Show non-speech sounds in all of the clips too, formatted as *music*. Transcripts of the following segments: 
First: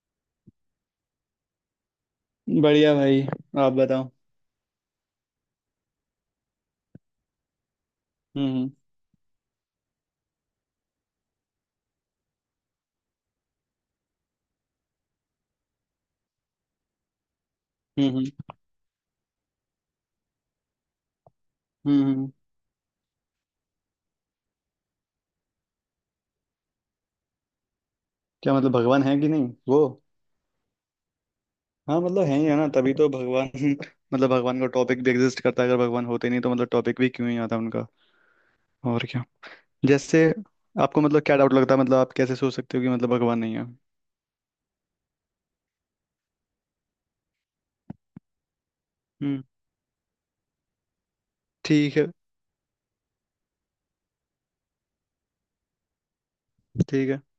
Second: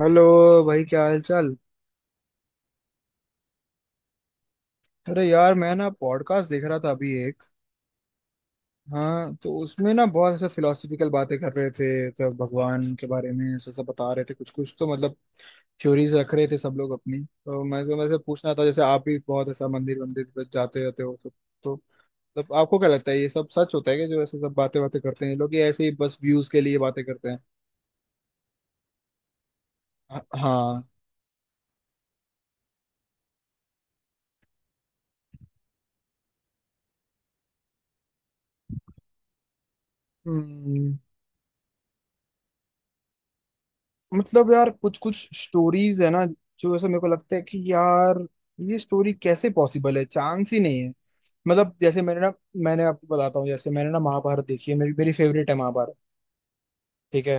Hello भाई, क्या हाल चाल। बढ़िया भाई। आप बताओ। अरे यार, मैं ना पॉडकास्ट देख रहा था अभी एक। हम्म। हाँ, तो उसमें ना बहुत ऐसे फिलोसफिकल बातें कर रहे थे। सब भगवान के बारे में ऐसा सब बता रहे थे, कुछ कुछ तो मतलब थ्योरीज रख रहे थे सब लोग अपनी। तो मैं हम्म। से हम्म। पूछना था, जैसे आप भी बहुत ऐसा मंदिर मंदिर पर जाते रहते हो तो हम्म। मतलब आपको क्या लगता है ये सब सच होता है कि जो ऐसे सब बातें बातें करते हैं ये लोग, ये ऐसे ही बस व्यूज के लिए बातें करते हैं। क्या मतलब भगवान है कि नहीं वो? हाँ। हाँ मतलब है ही है ना, तभी तो भगवान *laughs* मतलब भगवान का टॉपिक भी एग्जिस्ट करता है। अगर भगवान होते नहीं तो मतलब टॉपिक भी क्यों ही आता उनका। और क्या। जैसे हम्म आपको मतलब क्या डाउट लगता है, मतलब आप कैसे सोच सकते हो कि मतलब भगवान नहीं है? मतलब यार, कुछ कुछ स्टोरीज है ना जो ऐसे मेरे को लगता है कि यार ये स्टोरी हम्म। कैसे पॉसिबल है, चांस ही नहीं है। मतलब ठीक जैसे है। मैंने ना मैंने आपको बताता हूँ, जैसे मैंने ना महाभारत देखी है, मेरी मेरी फेवरेट है महाभारत। ठीक है। ठीक है।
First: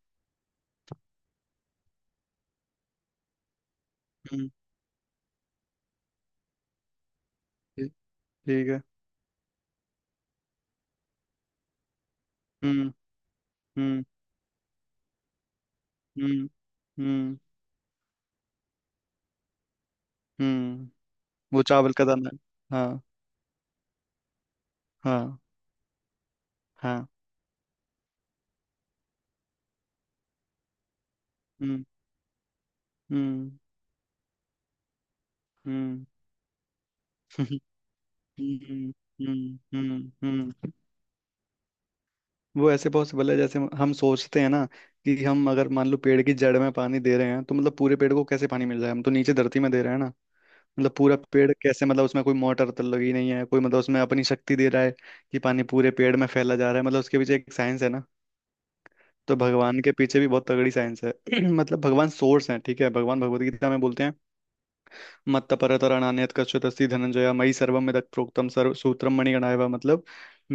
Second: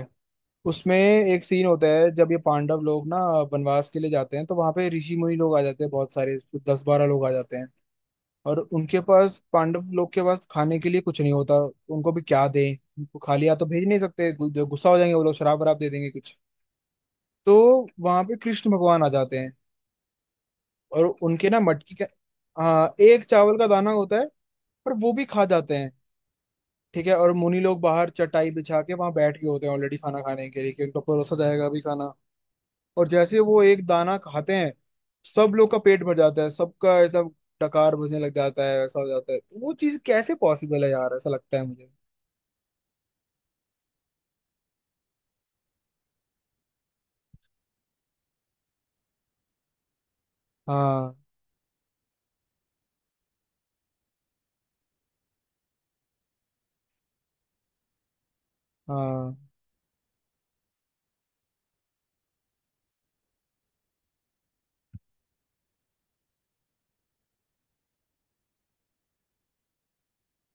उसमें एक सीन होता है जब ये पांडव लोग ना वनवास के लिए जाते हैं, हम्म। तो वहां पे ऋषि मुनि लोग आ जाते हैं बहुत सारे, दस बारह लोग आ जाते हैं। ठीक। और ठीक है। उनके पास, पांडव लोग के पास खाने के लिए कुछ नहीं होता। उनको भी क्या दें, हम्म। उनको खाली हाथ तो भेज नहीं हम्म। सकते, गुस्सा हो जाएंगे वो लोग, शराब वराब दे देंगे कुछ। हम्म। हम्म। तो वहां पे कृष्ण भगवान आ जाते हैं हम्म। और उनके ना वो चावल मटकी का, का दाना। हाँ, हाँ। एक चावल का दाना होता है, पर वो भी हाँ। खा जाते हैं। ठीक हाँ। है। और मुनि लोग बाहर चटाई बिछा के वहां बैठ गए होते हैं ऑलरेडी खाना खाने के लिए, कि उनको परोसा जाएगा अभी हम्म। खाना। और जैसे ही हम्म। वो एक दाना खाते हैं, सब लोग का पेट हम्म। भर जाता है सबका एकदम, *laughs* डकार बजने लग जाता है, हम्म। ऐसा हो हम्म। जाता है। तो वो चीज हम्म। कैसे हम्म। पॉसिबल है यार, ऐसा लगता है मुझे। वो ऐसे पॉसिबल है जैसे हम सोचते हैं ना कि हम अगर मान लो पेड़ की जड़ में पानी दे रहे हैं तो मतलब पूरे पेड़ को कैसे पानी मिल रहा है, हम तो नीचे धरती में दे रहे हैं ना। मतलब हाँ, पूरा पेड़ कैसे, मतलब उसमें कोई मोटर तो लगी नहीं है, कोई मतलब उसमें अपनी शक्ति दे रहा है कि पानी पूरे पेड़ में फैला जा रहा है, मतलब उसके पीछे एक साइंस है ना। तो हाँ। भगवान के पीछे भी बहुत तगड़ी साइंस है। *clears throat* मतलब भगवान सोर्स है। ठीक है, भगवान भगवत गीता में बोलते हैं, मत्तपरतरणान्यत् कश्चित् अस्ति धनंजय मयि सर्वं यदप्रोक्तं सर्व सूत्रम मणिगणाय। मतलब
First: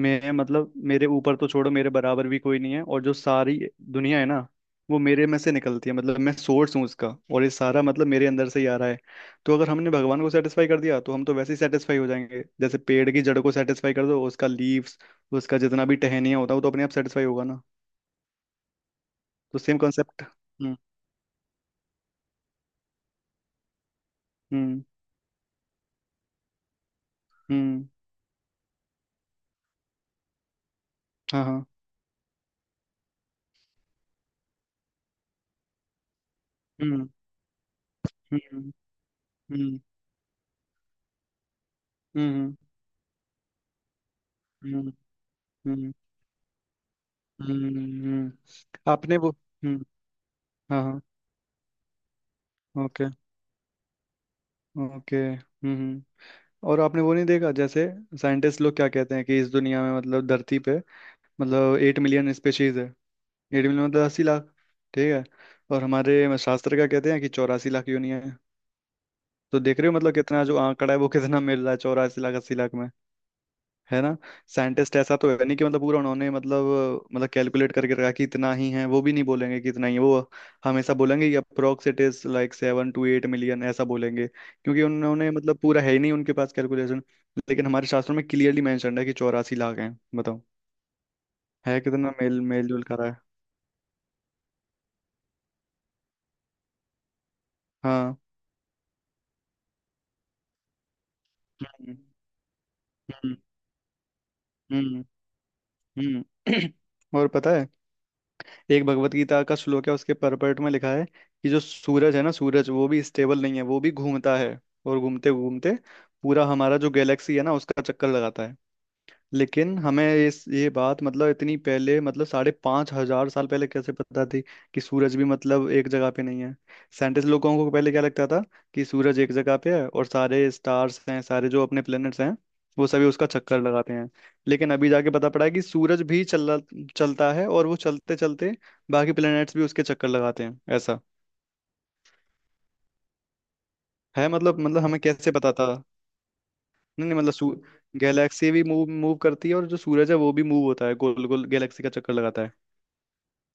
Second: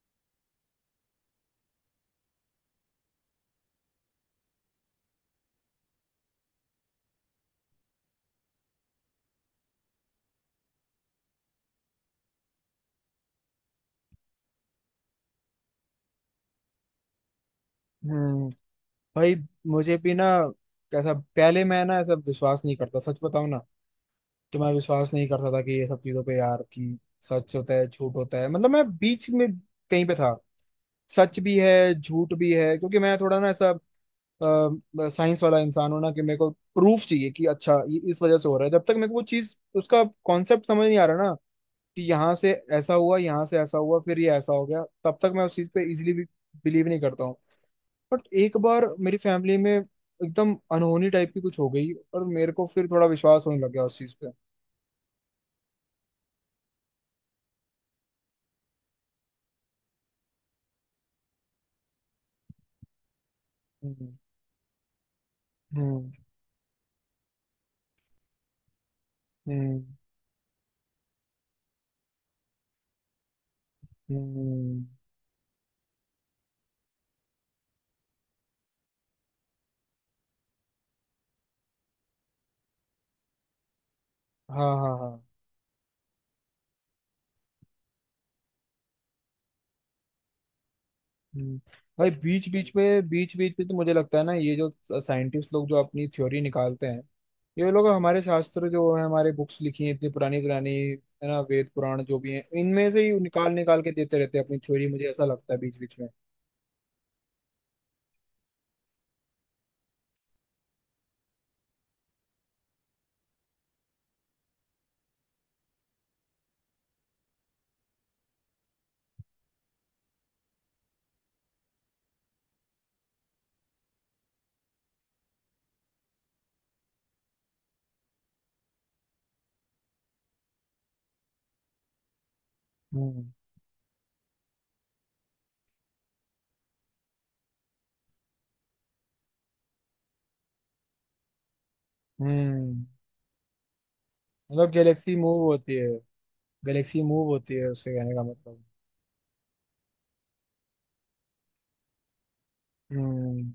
मैं, मतलब मेरे ऊपर तो छोड़ो, मेरे बराबर भी कोई नहीं है और जो सारी दुनिया है ना वो मेरे में से निकलती है, मतलब मैं सोर्स हूँ उसका। और ये सारा मतलब मेरे अंदर से ही आ रहा है। तो अगर हमने भगवान को सेटिस्फाई कर दिया तो हम तो वैसे ही सेटिस्फाई हो जाएंगे जैसे पेड़ की जड़ को सेटिस्फाई कर दो, उसका लीव्स, उसका जितना भी टहनिया होता है वो तो अपने आप सेटिस्फाई होगा ना। हम्म भाई, तो सेम मुझे भी कॉन्सेप्ट। ना हम्म। कैसा, पहले मैं ना ऐसा विश्वास नहीं करता, सच बताऊं ना। कि मैं हम्म। विश्वास नहीं करता था कि ये सब चीजों पे यार, कि सच होता हम्म। है झूठ होता है, मतलब मैं बीच में कहीं पे था। सच हाँ। भी हाँ। है झूठ भी है, क्योंकि मैं थोड़ा ना ऐसा साइंस वाला इंसान हूं ना, कि मेरे को प्रूफ हम्म। चाहिए कि अच्छा ये इस वजह से हो रहा है। हम्म। जब तक मेरे को वो चीज, हम्म। उसका कॉन्सेप्ट समझ नहीं आ रहा ना, कि यहाँ से हम्म। ऐसा हुआ, यहाँ से ऐसा हुआ, फिर ये ऐसा हो हम्म। गया, हम्म, तब तक मैं उस चीज पे हम्म। इजिली भी बिलीव नहीं करता हूँ। बट हम्म। एक बार आपने मेरी वो, फैमिली में हम्म। एकदम हाँ। हाँ। अनहोनी टाइप की कुछ हो गई, और मेरे को फिर थोड़ा ओके। विश्वास होने लग गया उस चीज पे। ओके। हम्म, और आपने वो नहीं देखा जैसे साइंटिस्ट लोग क्या कहते हैं कि इस दुनिया में, मतलब धरती पे, मतलब 8 मिलियन स्पेशीज है। एट मिलियन मतलब हम्म 80 लाख। ठीक है। और हम्म हमारे शास्त्र का कहते हैं कि 84 लाख यूनियन है। तो देख हम्म रहे हो मतलब कितना जो आंकड़ा है वो कितना मिल रहा है। 84 लाख, 80 लाख, है ना। हम्म, साइंटिस्ट ऐसा तो है नहीं कि मतलब पूरा उन्होंने, मतलब मतलब कैलकुलेट करके रखा कि इतना ही है, वो भी नहीं बोलेंगे कि इतना ही है। वो हमेशा बोलेंगे कि approx it is like 7 to 8 million, ऐसा बोलेंगे, हाँ, क्योंकि हाँ, हाँ। उन्होंने मतलब पूरा है ही नहीं उनके पास कैलकुलेशन। लेकिन हमारे शास्त्रों में क्लियरली मेंशन है कि 84 लाख हैं। बताओ हम्म। है भाई, कितना मेल बीच मेल बीच जोल करा में, है। बीच बीच में तो मुझे लगता है ना, ये जो साइंटिस्ट लोग जो अपनी थ्योरी निकालते हैं, ये लोग हाँ। हमारे शास्त्र जो है, हमारे बुक्स लिखी हैं इतनी पुरानी पुरानी, है ना, वेद हम्म। पुराण जो भी हैं, इनमें से ही निकाल निकाल के देते रहते हैं अपनी थ्योरी, हम्म। मुझे ऐसा लगता है बीच बीच में। हम्म। हम्म। *clears throat* और पता है, एक भगवत गीता का श्लोक है, उसके परपर्ट में लिखा है कि जो सूरज है ना, सूरज वो भी स्टेबल नहीं है, वो भी घूमता है। और घूमते घूमते पूरा हमारा जो गैलेक्सी है ना उसका चक्कर लगाता है। लेकिन हमें इस, ये बात मतलब इतनी पहले, मतलब 5,500 साल पहले कैसे पता थी कि सूरज भी मतलब एक जगह पे नहीं है। साइंटिस्ट लोगों को पहले क्या लगता था, कि सूरज एक जगह पे है और सारे स्टार्स हैं, सारे जो अपने प्लैनेट्स हैं वो सभी उसका हम्म चक्कर लगाते हैं। लेकिन अभी जाके पता पड़ा है कि सूरज भी चल चलता है, और वो चलते चलते बाकी प्लैनेट्स भी उसके चक्कर लगाते हैं, ऐसा हम्म है। मतलब मतलब मतलब हमें गैलेक्सी कैसे मूव पता था। होती है, गैलेक्सी नहीं नहीं, मूव होती मतलब है उसके कहने का गैलेक्सी भी मतलब। मूव मूव करती है, और जो सूरज है वो भी मूव होता है, गोल गोल गैलेक्सी का चक्कर लगाता है। हम्म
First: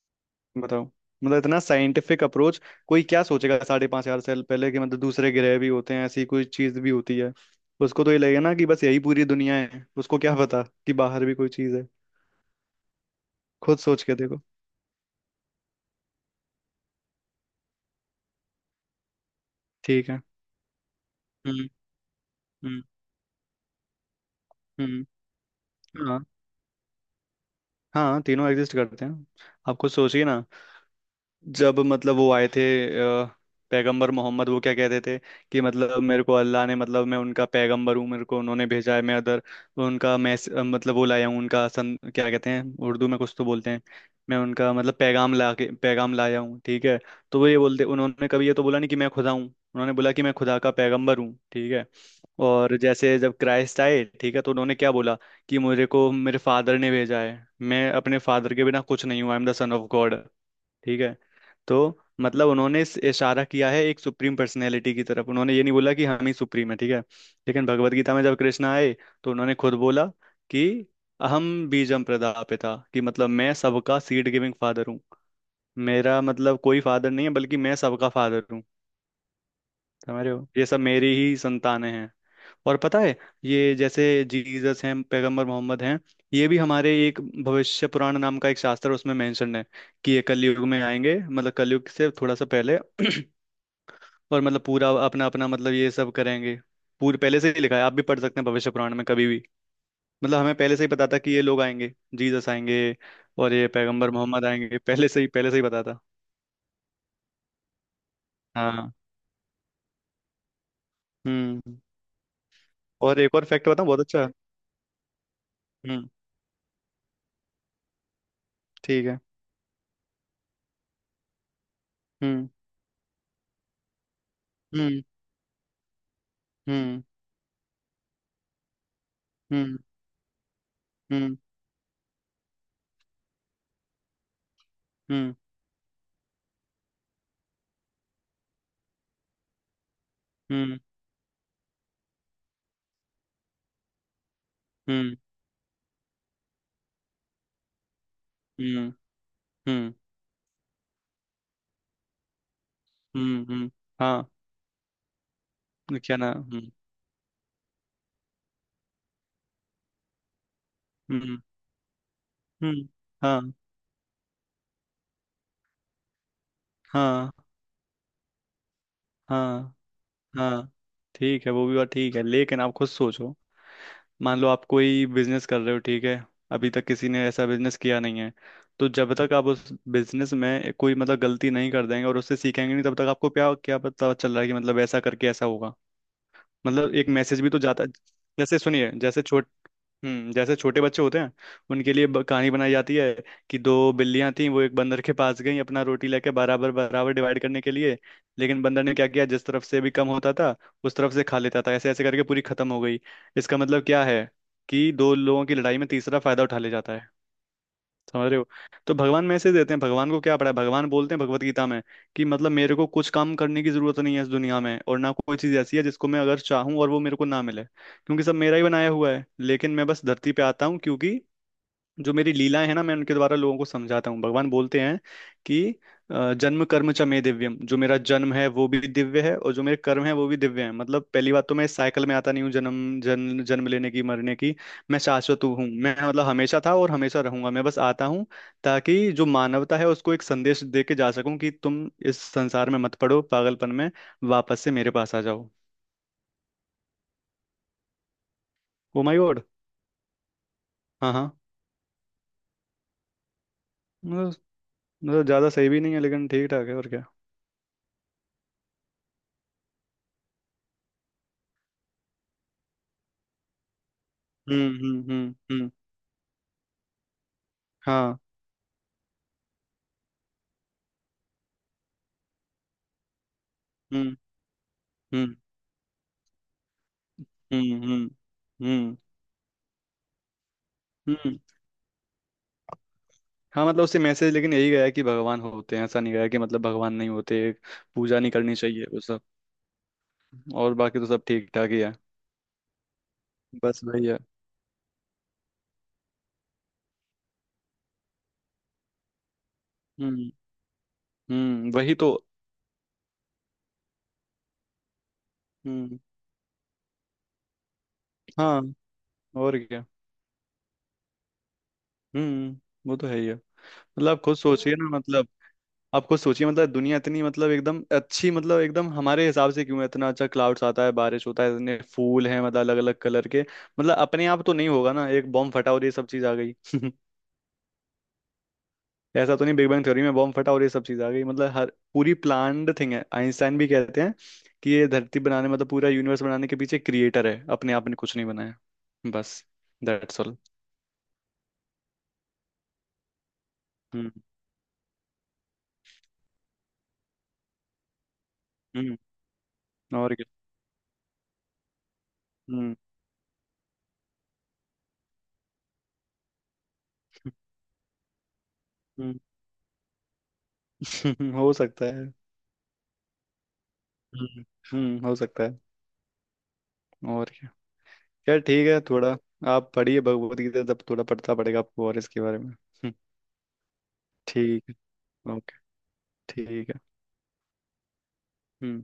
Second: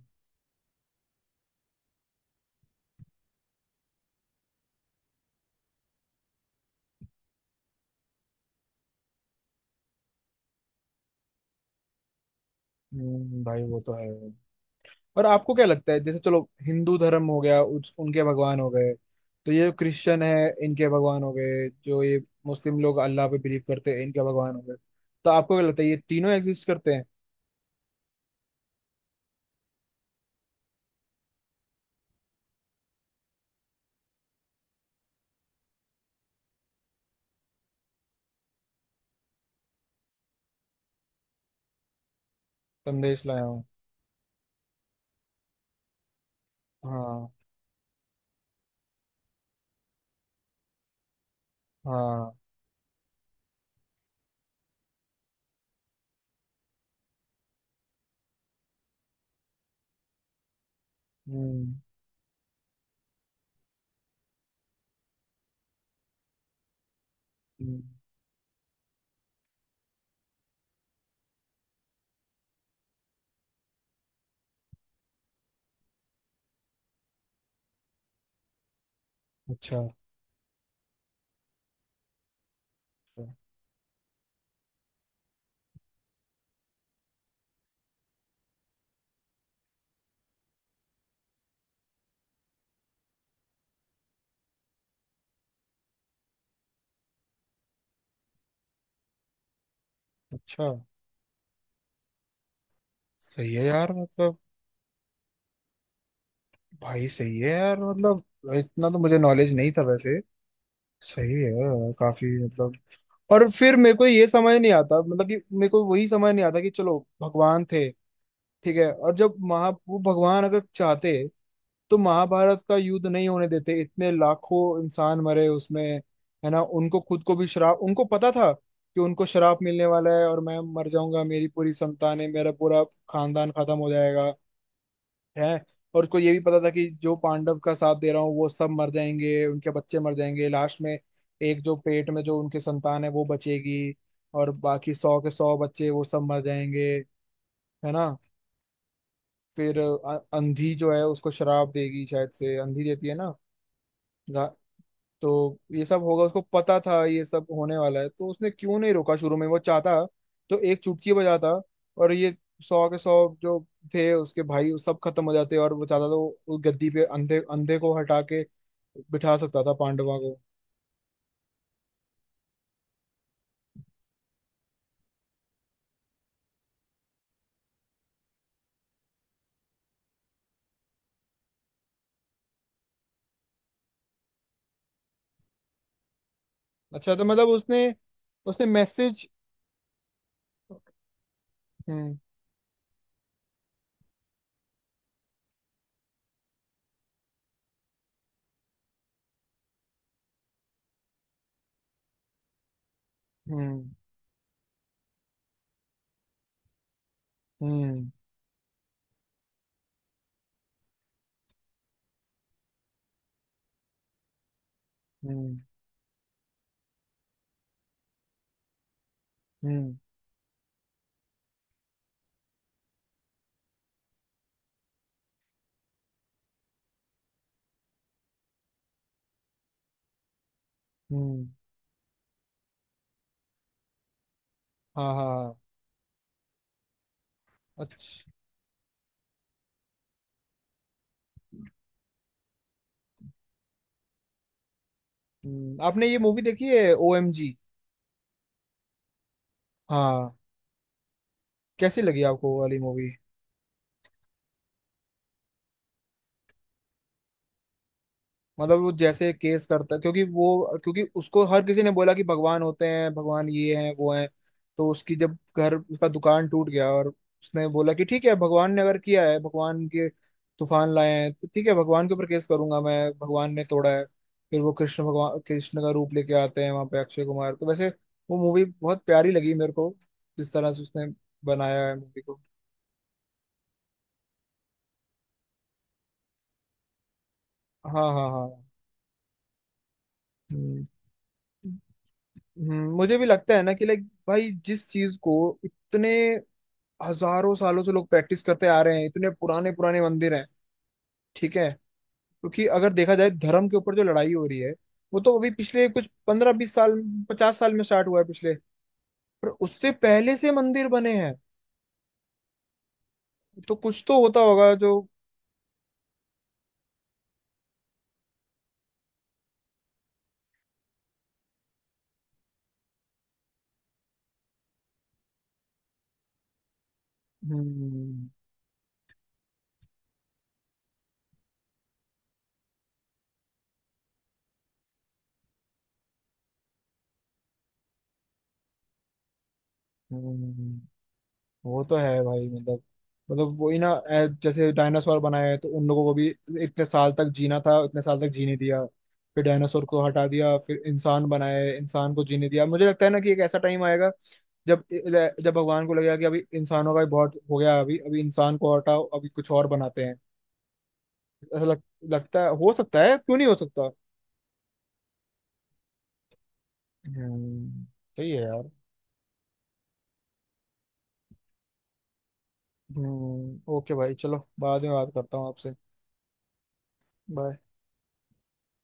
बताओ। मतलब इतना साइंटिफिक अप्रोच, कोई क्या सोचेगा 5,500 साल पहले कि मतलब दूसरे ग्रह भी होते हैं, ऐसी कोई चीज भी होती है? उसको तो ये लगेगा ना कि बस यही पूरी दुनिया है, उसको क्या पता कि बाहर भी कोई चीज है। भाई खुद वो तो सोच है। के देखो। और आपको क्या लगता है, जैसे चलो हिंदू धर्म हो गया उस, उनके भगवान हो गए, तो ये ठीक है। क्रिश्चियन है, इनके भगवान हो गए, हम्म। जो ये मुस्लिम हम्म। लोग अल्लाह पे बिलीव करते हैं, इनके भगवान हो गए। हम्म। तो आपको क्या लगता है ये हाँ। तीनों एग्जिस्ट करते हैं? हाँ, तीनों एग्जिस्ट करते हैं। आप खुद सोचिए ना, जब मतलब वो आए थे, अ, पैगंबर मोहम्मद, वो क्या कहते थे कि मतलब मेरे को अल्लाह ने, मतलब मैं उनका पैगंबर हूँ, मेरे को उन्होंने भेजा है, मैं अदर उनका मतलब वो लाया हूँ, उनका सन क्या कहते हैं उर्दू में, संदेश कुछ लाया तो हूँ। बोलते हैं। मैं उनका मतलब पैगाम ला के, पैगाम लाया हूँ, ठीक है। हाँ, तो वो ये बोलते, उन्होंने कभी ये तो बोला नहीं कि मैं खुदा हूँ, उन्होंने बोला कि मैं खुदा का पैगंबर हूँ, ठीक है। हाँ। और जैसे जब क्राइस्ट आए, ठीक है, तो उन्होंने क्या बोला, कि मुझे को मेरे फादर ने भेजा है, मैं अपने फादर के बिना कुछ नहीं हूँ, I am the son of God, ठीक है। हम्म तो मतलब उन्होंने इशारा किया है एक सुप्रीम पर्सनैलिटी की तरफ, उन्होंने ये नहीं बोला कि हम ही सुप्रीम है, ठीक है। लेकिन हम्म, भगवत गीता में जब कृष्ण आए, तो उन्होंने खुद बोला कि अहम बीजम प्रदापिता, कि मतलब मैं सबका सीड गिविंग फादर हूँ। मेरा मतलब कोई फादर नहीं है, बल्कि मैं सबका फादर हूँ। अच्छा। समझ रहे हो, ये सब मेरी ही संतानें हैं। और पता है, अच्छा। ये जैसे जीसस हैं, पैगंबर मोहम्मद हैं, ये भी हमारे एक भविष्य पुराण नाम का एक शास्त्र है, उसमें मेंशन है कि ये कलयुग में आएंगे, मतलब कलयुग से थोड़ा सा पहले। *clears throat* और मतलब पूरा अपना अपना मतलब ये सब करेंगे, पूरे पहले से ही लिखा है, आप भी पढ़ सकते हैं भविष्य पुराण में कभी भी। मतलब हमें अच्छा, पहले से ही पता था कि ये लोग आएंगे, जीसस आएंगे, सही और है ये यार पैगंबर मतलब। मोहम्मद आएंगे, पहले से ही, पहले से ही पता था। भाई सही है यार मतलब, इतना हाँ। तो मुझे नॉलेज नहीं था वैसे। सही है हम्म। यार, काफी मतलब। और एक और और फैक्ट फिर बताऊं, मेरे बहुत को ये अच्छा। समझ नहीं आता, मतलब कि मेरे को वही हम्म। समझ नहीं आता, कि चलो भगवान थे, ठीक है, ठीक और है। जब महा, वो भगवान अगर चाहते तो हम्म। महाभारत का युद्ध नहीं होने देते, इतने लाखों हम्म। इंसान मरे उसमें। है ना, उनको हम्म। खुद को भी श्राप, उनको पता था कि उनको श्राप हम्म। मिलने वाला है, और मैं मर जाऊंगा, हम्म। मेरी पूरी संतानें, मेरा पूरा खानदान खत्म हो जाएगा हम्म। है। और उसको ये भी पता था कि जो पांडव का साथ दे रहा हूँ, वो सब मर जाएंगे, उनके बच्चे मर जाएंगे हम्म। लास्ट में, एक जो पेट में जो उनके संतान है वो बचेगी, और बाकी हम्म। सौ के सौ बच्चे वो सब मर जाएंगे, है ना। हम्म। फिर हम्म। अंधी जो है उसको शराब देगी, शायद से अंधी देती है ना। हम्म। हाँ। गा- तो ये सब क्या होगा ना। उसको हम्म। पता था, ये सब होने वाला है, तो उसने क्यों नहीं रोका शुरू में? वो चाहता तो एक चुटकी हम्म। बजाता और ये हम्म। सौ के सौ हाँ जो थे उसके भाई, वो सब खत्म हो जाते। और वो चाहता तो उस गद्दी पे हाँ अंधे, अंधे को हटा के बिठा सकता था हाँ पांडवा को। हाँ। ठीक है, वो भी बात ठीक है, लेकिन आप खुद सोचो। मान लो आप कोई बिजनेस कर रहे हो, ठीक है, अभी तक किसी ने ऐसा बिजनेस किया नहीं है, तो जब तक आप उस बिजनेस में कोई मतलब गलती नहीं कर देंगे और उससे सीखेंगे नहीं, तब तक आपको क्या क्या पता चल रहा है कि मतलब ऐसा करके ऐसा होगा। मतलब एक अच्छा, तो मैसेज मतलब भी तो उसने, जाता है। जैसे उसने सुनिए, मैसेज। हम्म, जैसे छोटे बच्चे होते हैं, उनके लिए हम्म कहानी बनाई जाती है कि दो बिल्लियां थीं, वो एक बंदर के पास गईं अपना रोटी लेके बराबर बराबर डिवाइड करने के लिए। लेकिन बंदर ने क्या किया, जिस तरफ से भी कम होता था उस तरफ से खा लेता था, ऐसे ऐसे करके पूरी खत्म हो गई। इसका मतलब हम्म क्या है, कि दो लोगों की लड़ाई में तीसरा फायदा उठा ले जाता है। हम्म समझ रहे हो। तो भगवान मैसेज देते हैं, भगवान को क्या पड़ा है, भगवान बोलते हैं भगवत गीता में कि मतलब मेरे को कुछ काम करने की जरूरत नहीं है इस दुनिया में, और ना कोई चीज हम्म ऐसी है जिसको मैं अगर चाहूँ और वो मेरे को ना मिले, क्योंकि सब मेरा ही बनाया हुआ है। लेकिन मैं हम्म बस धरती पे आता हूँ क्योंकि जो मेरी लीलाएं हैं ना, मैं उनके द्वारा लोगों को समझाता हूँ। भगवान बोलते हैं कि जन्म कर्म च मे दिव्यम, जो मेरा जन्म है वो भी दिव्य है और जो मेरे कर्म है वो भी दिव्य है। मतलब पहली हम्म बात तो मैं इस साइकिल में आता नहीं हूँ, जन्म जन्म जन्म लेने की मरने की। मैं हाँ, हाँ, शाश्वत हाँ। हूँ, मैं मतलब हमेशा था और हमेशा रहूंगा, मैं बस आता हूँ अच्छा। ताकि जो मानवता है उसको एक संदेश दे के जा सकूं कि तुम इस संसार में मत पड़ो पागलपन में, वापस से मेरे पास आ जाओ। आपने ये मूवी देखी है OMG? O my God. हाँ। हाँ हाँ। कैसी लगी आपको वो वाली मूवी? मतलब, मतलब ज्यादा सही भी नहीं है लेकिन ठीक ठाक है, और क्या। मतलब वो जैसे केस करता, क्योंकि वो, क्योंकि उसको हर किसी ने बोला कि भगवान होते हैं, भगवान ये हैं वो हैं, हम्म। तो हम्म। उसकी हम्म। जब हम्म। घर, उसका दुकान टूट गया, और उसने बोला कि हाँ। ठीक है, भगवान ने अगर किया है, भगवान के तूफान लाए हैं, तो ठीक है भगवान के ऊपर केस करूंगा मैं, भगवान ने तोड़ा है। हम्म। फिर वो कृष्ण हम्म। भगवान, कृष्ण का रूप लेके आते हैं वहां पे अक्षय कुमार, तो हम्म। वैसे हम्म। वो मूवी हम्म। बहुत प्यारी लगी मेरे को, जिस तरह से उसने हम्म। बनाया है मूवी को। हाँ, मतलब उससे मैसेज लेकिन यही गया है कि भगवान होते हैं, ऐसा नहीं गया कि मतलब भगवान नहीं होते, हाँ, हाँ, पूजा हाँ, नहीं करनी हाँ। चाहिए वो सब। और हम्म, बाकी तो सब ठीक ठाक ही है, मुझे भी लगता है ना बस कि लाइक वही है। भाई, जिस चीज को इतने हजारों सालों से लोग प्रैक्टिस करते आ रहे हैं, इतने पुराने पुराने हम्म। मंदिर हैं, ठीक है, हम्म, वही तो। क्योंकि अगर देखा जाए धर्म के ऊपर जो लड़ाई हो रही है, वो तो अभी पिछले हम्म। कुछ 15-20 साल, 50 साल में स्टार्ट हुआ है पिछले, हाँ, पर और क्या। उससे पहले से मंदिर बने हैं। हम्म, वो तो है ही है। तो कुछ मतलब तो आप खुद होता होगा सोचिए ना, जो। मतलब आप खुद सोचिए, मतलब दुनिया इतनी, मतलब एकदम अच्छी, मतलब एकदम हमारे हिसाब से क्यों है इतना अच्छा? क्लाउड्स आता है, बारिश होता है, इतने फूल हैं मतलब अलग अलग कलर के, मतलब अपने आप तो नहीं होगा ना, एक बॉम्ब फटा और ये सब चीज आ गई। *laughs* हम्म ऐसा तो नहीं बिग बैंग थ्योरी में बॉम्ब फटा और ये सब चीज आ गई। मतलब हर पूरी प्लान्ड थिंग है। आइंस्टाइन भी कहते हैं कि ये धरती बनाने, मतलब पूरा यूनिवर्स बनाने के पीछे क्रिएटर है, अपने आप ने कुछ नहीं बनाया। बस, दैट्स ऑल। हम्म वो तो है भाई, मतलब मतलब वही ना, हम्म। जैसे डायनासोर बनाए हैं, तो उन लोगों को भी इतने साल तक जीना था, इतने साल तक जीने दिया, हम्म। फिर डायनासोर को और क्या। हटा दिया, फिर इंसान बनाए, इंसान को जीने दिया। हम्म। मुझे लगता है ना कि एक ऐसा टाइम आएगा जब, जब भगवान को लगेगा कि अभी इंसानों का भी बहुत हो गया, अभी अभी इंसान को हटाओ, अभी कुछ और बनाते हैं। हम्म। *laughs* हो ऐसा लग, सकता है। लगता है, हो सकता है, क्यों नहीं हो सकता। हम्म। हम्म, हो सकता है। और क्या। हम्म सही यार है ठीक यार। है, थोड़ा आप पढ़िए भगवत गीता, तब थोड़ा पढ़ता पड़ेगा आपको और इसके बारे में। हम्म। ओके भाई, चलो ठीक बाद में बात है। करता हूँ ओके। आपसे। ठीक है। बाय। हम्म।